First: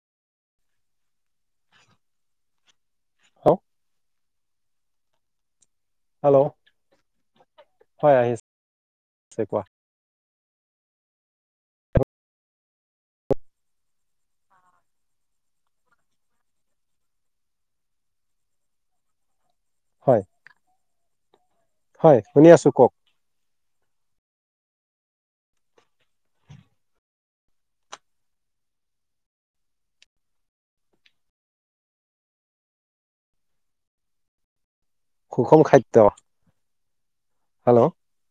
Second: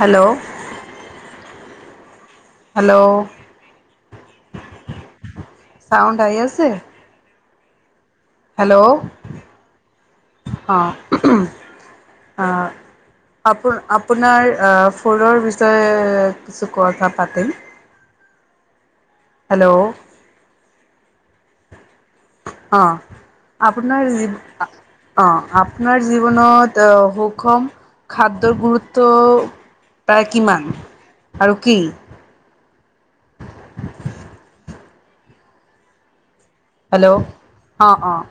Hello. Hello. Hello sound আহি hello আছে? হয়, আহি আছে কোৱা? অ' আ আপোনাৰ ফুলৰ বিষয়ে কিছু কথা পাতিম। হ্যালো হয় হয় শুনি আছো কওক অ', আপোনাৰ যি অ', আপোনাৰ জীৱনত অ', সুষম খাদ্যৰ গুৰুত্ব প্ৰায় কিমান আৰু কি? সুষম খাদ্য। হেল্ল' হেল্ল' অ', অ'।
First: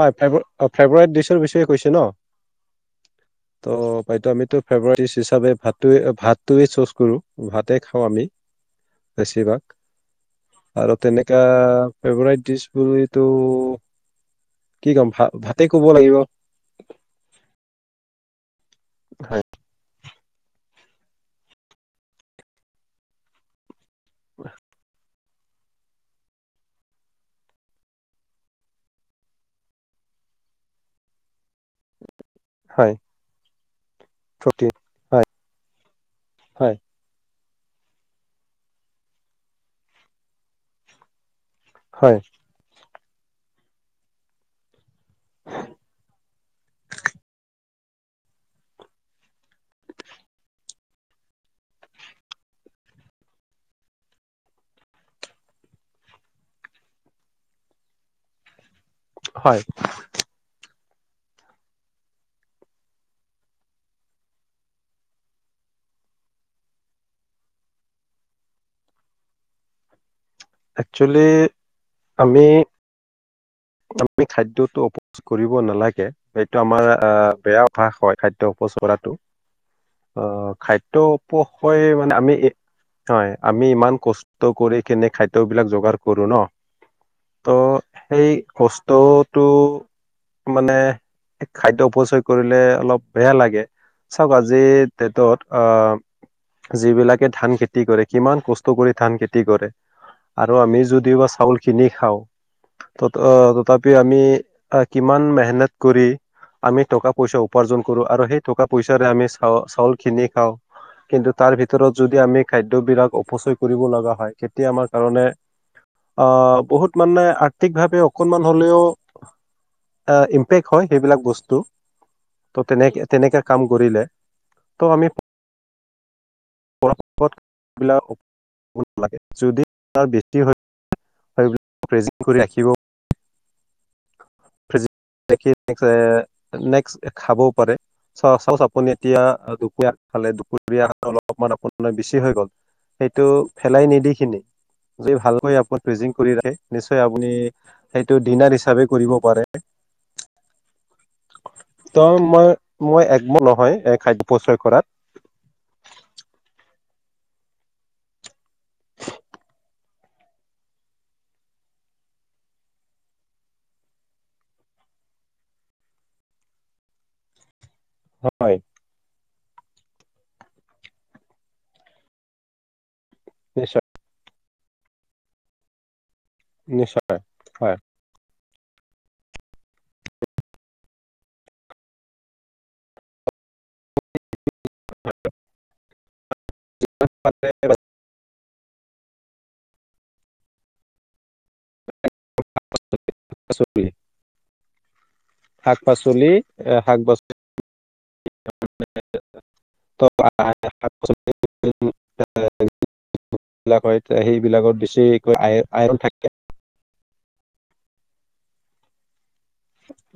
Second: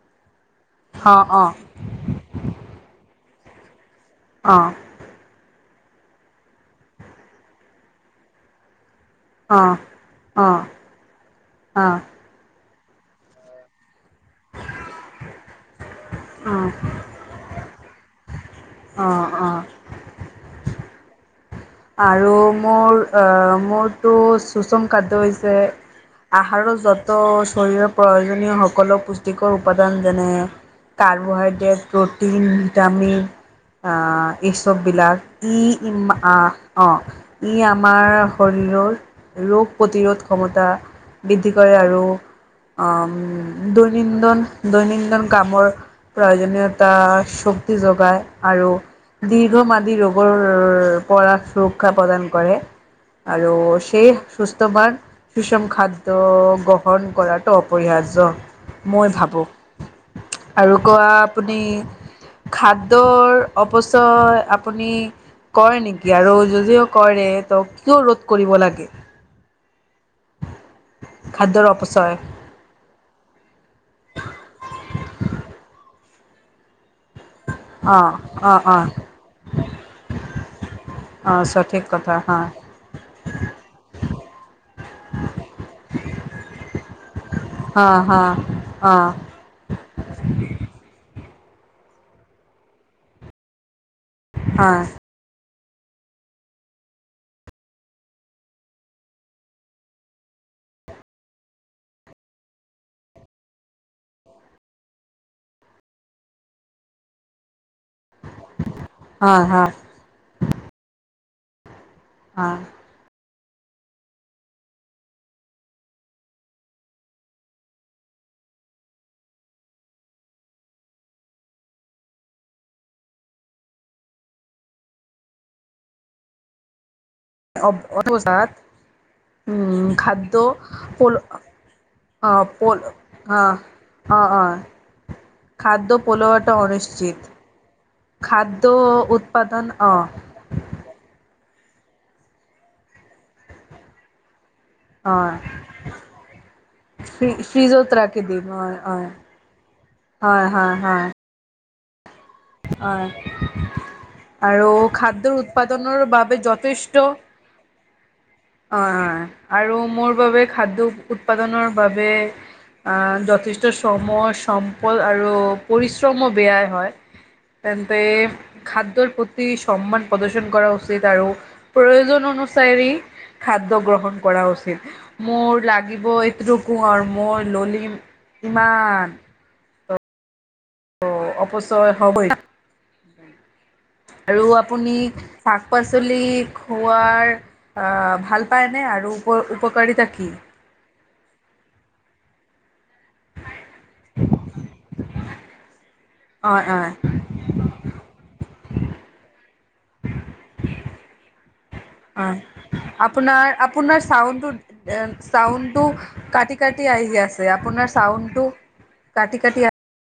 হয় [unintelligible] অ', ফেব্ৰুৱাৰীত ডিছৰ বিছয়ে কৈছে ন'? তো হয়টো আমি অঁ [unintelligible] হিচাপে ভাত টোৱে ভাতটোৱে চুজ কৰোঁ, ভাতে খাওঁ আমি। অঁ বেছিভাগ অঁ আৰু তেনেকা অঁ ফেভৰেট ডিছ টো এইটো কি কম ভাত? ভাতে ক'ব লাগিব। অঁ অ', হয় অ'। আৰু মোৰ অ', মোৰ তটো শুচুম কাদই যে আহাৰৰ য'ত শৰীৰৰ প্ৰয়োজনীয় সকলো পুষ্টিকৰ উপাদান যেনে কাৰ্বহাই টো প্ৰ'টিন, হয় ভিটামিন আ এই প্ৰটিন চববিলাক, হয় ই ইম আ হয় ই আমাৰ শৰীৰৰ ৰোগ প্ৰতিৰোধ ক্ষমতা বৃদ্ধি কৰে আৰু হয় অ' দৈনন্দিন দৈনন্দিন কামৰ প্ৰয়োজনীয়তা শক্তি যোগায় আৰু দীৰ্ঘমাদী ৰোগৰ পৰা সুৰক্ষা প্ৰদান কৰে আৰু সেই সুস্থৱান সুষম খাদ্য গ্ৰহণ কৰাটো অপৰিহাৰ্য। মই ভাবোঁ, হয় আৰু কোৱা আপুনি খাদ্যৰ অপচয় আপুনি কৰে নেকি? আৰু যদিও কৰে ত কিয় ৰোধ কৰিব লাগে? অ্যাকচুৱেলি খাদ্যৰ অপচয় আমি আমি খাদ্যতটো অপচয় কৰিব নালাগে, এইটো আমাৰ আহ বেয়া অভাস অ হয় খাদ্য অ অ অপচয় কৰাটো। আহ খাদ্য অ উপস হৈ সঠিক মানে কথা আমি, হা হয় আমি ইমান কষ্ট কৰি কিনে খাদ্যবিলাক যোগাৰ কৰো ন ত সেই কষ্টতটো মানে খাদ্য অপচয় কৰিলে অলপ বেয়া লাগে। চাওক আজি হয় ডেটত অ', যিবিলাকে ধান খেতি কৰে, কিমান কষ্ট কৰি ধান খেতি কৰে, আৰু আমি যদিয়ো বা চাউল কিনি খাওঁ ত'ত অ', তথাপি আমি আ, কিমান মেহনত কৰি আমি টকা পইচা উ উপাৰ্জন কৰোঁ আৰু সেই টকা পইচাৰে আমি হয় হয় চা-চাউল কিনি খাওঁ। কিন্তু তাৰভিত ভিতৰত যদি আমি হয় খাদ্যবিলাক অপচয় কৰিব লগা হয়, কেতিয়া আমাৰ কাৰণে আ, বহুত মানে আৰ্থিকভাৱে অকণমান হ'লেও অ', ইম্পেক্ট হয়, সেইবিলাক বস্তু, ত' তেনে-তেনেকে কাম কৰিলে। ত' আমি [unintelligible] [unintelligible] অ', বিলাক অপচয় কৰিব নালাগে। যদি আপোনাৰ বেছি হয় সেইবিলাক প্ৰেজেন্ট কৰি ৰাখিব পল' হা, অ', অ'। [unintelligible] নেক্সট খাবও পাৰে, খাদ্য আপুনি এতিয়া উৎপাদন দুপৰীয়া অঁ খালে দুপৰীয়া অলপমান আপুনি মানে বেছি হৈ গ'ল, সেইটো ফেলাই নিদি খিনি যদি অঁ ভালকৈ আপুনি ফ্ৰিজিং কৰি ৰাখে, নিশ্চয় আপুনি ফ্ৰিজত সেইটো ৰাখি দিম ডিনাৰ হয় হিচাপে হয় কৰিব পাৰে। হয়, হয়, হয়। ত মই অ', মই একমত নহয় খাদ্য প্ৰচয় আৰু কৰাত খাদ্যৰ উৎপাদনৰ বাবে যথে [unintelligible] অ', আৰু মোৰ বাবে খাদ্য উৎপাদনৰ বাবে আ, যথেষ্ট চম, চপল আৰু পৰিশ্ৰমো বেয়াই হয়। তেন্তে হয় খাদ্যৰ প্ৰত অতি সমান প্ৰদৰ্শন কৰা উচিত আৰু প্ৰয়োজন অনুসাৰী খাদ্য নিশ্চয় গ্ৰহণ কৰা উচিত। মোৰ লাগিব [unintelligible] আৰু নিশ্চয় মই হয় ললিম ইমান অ' অপচয় হবই। আৰু আপুনি শাক পাচলি খোৱাৰ পাচলি আহ ভাল পায়নে? আৰু ও উপকাৰিতা কি? [inaudible] [inaudible] শাক শাক পাচলি, অ', অ'। শাক পাচলিচল হয়, আপোনাৰ আপোনাৰ চাউণ্ডটো [unintelligible] চাউণ্ডটো আইৰণ থাকে। কাটি কাটি আহি আছে আপোনাৰ চাউণ্ডটো কাটি কাটি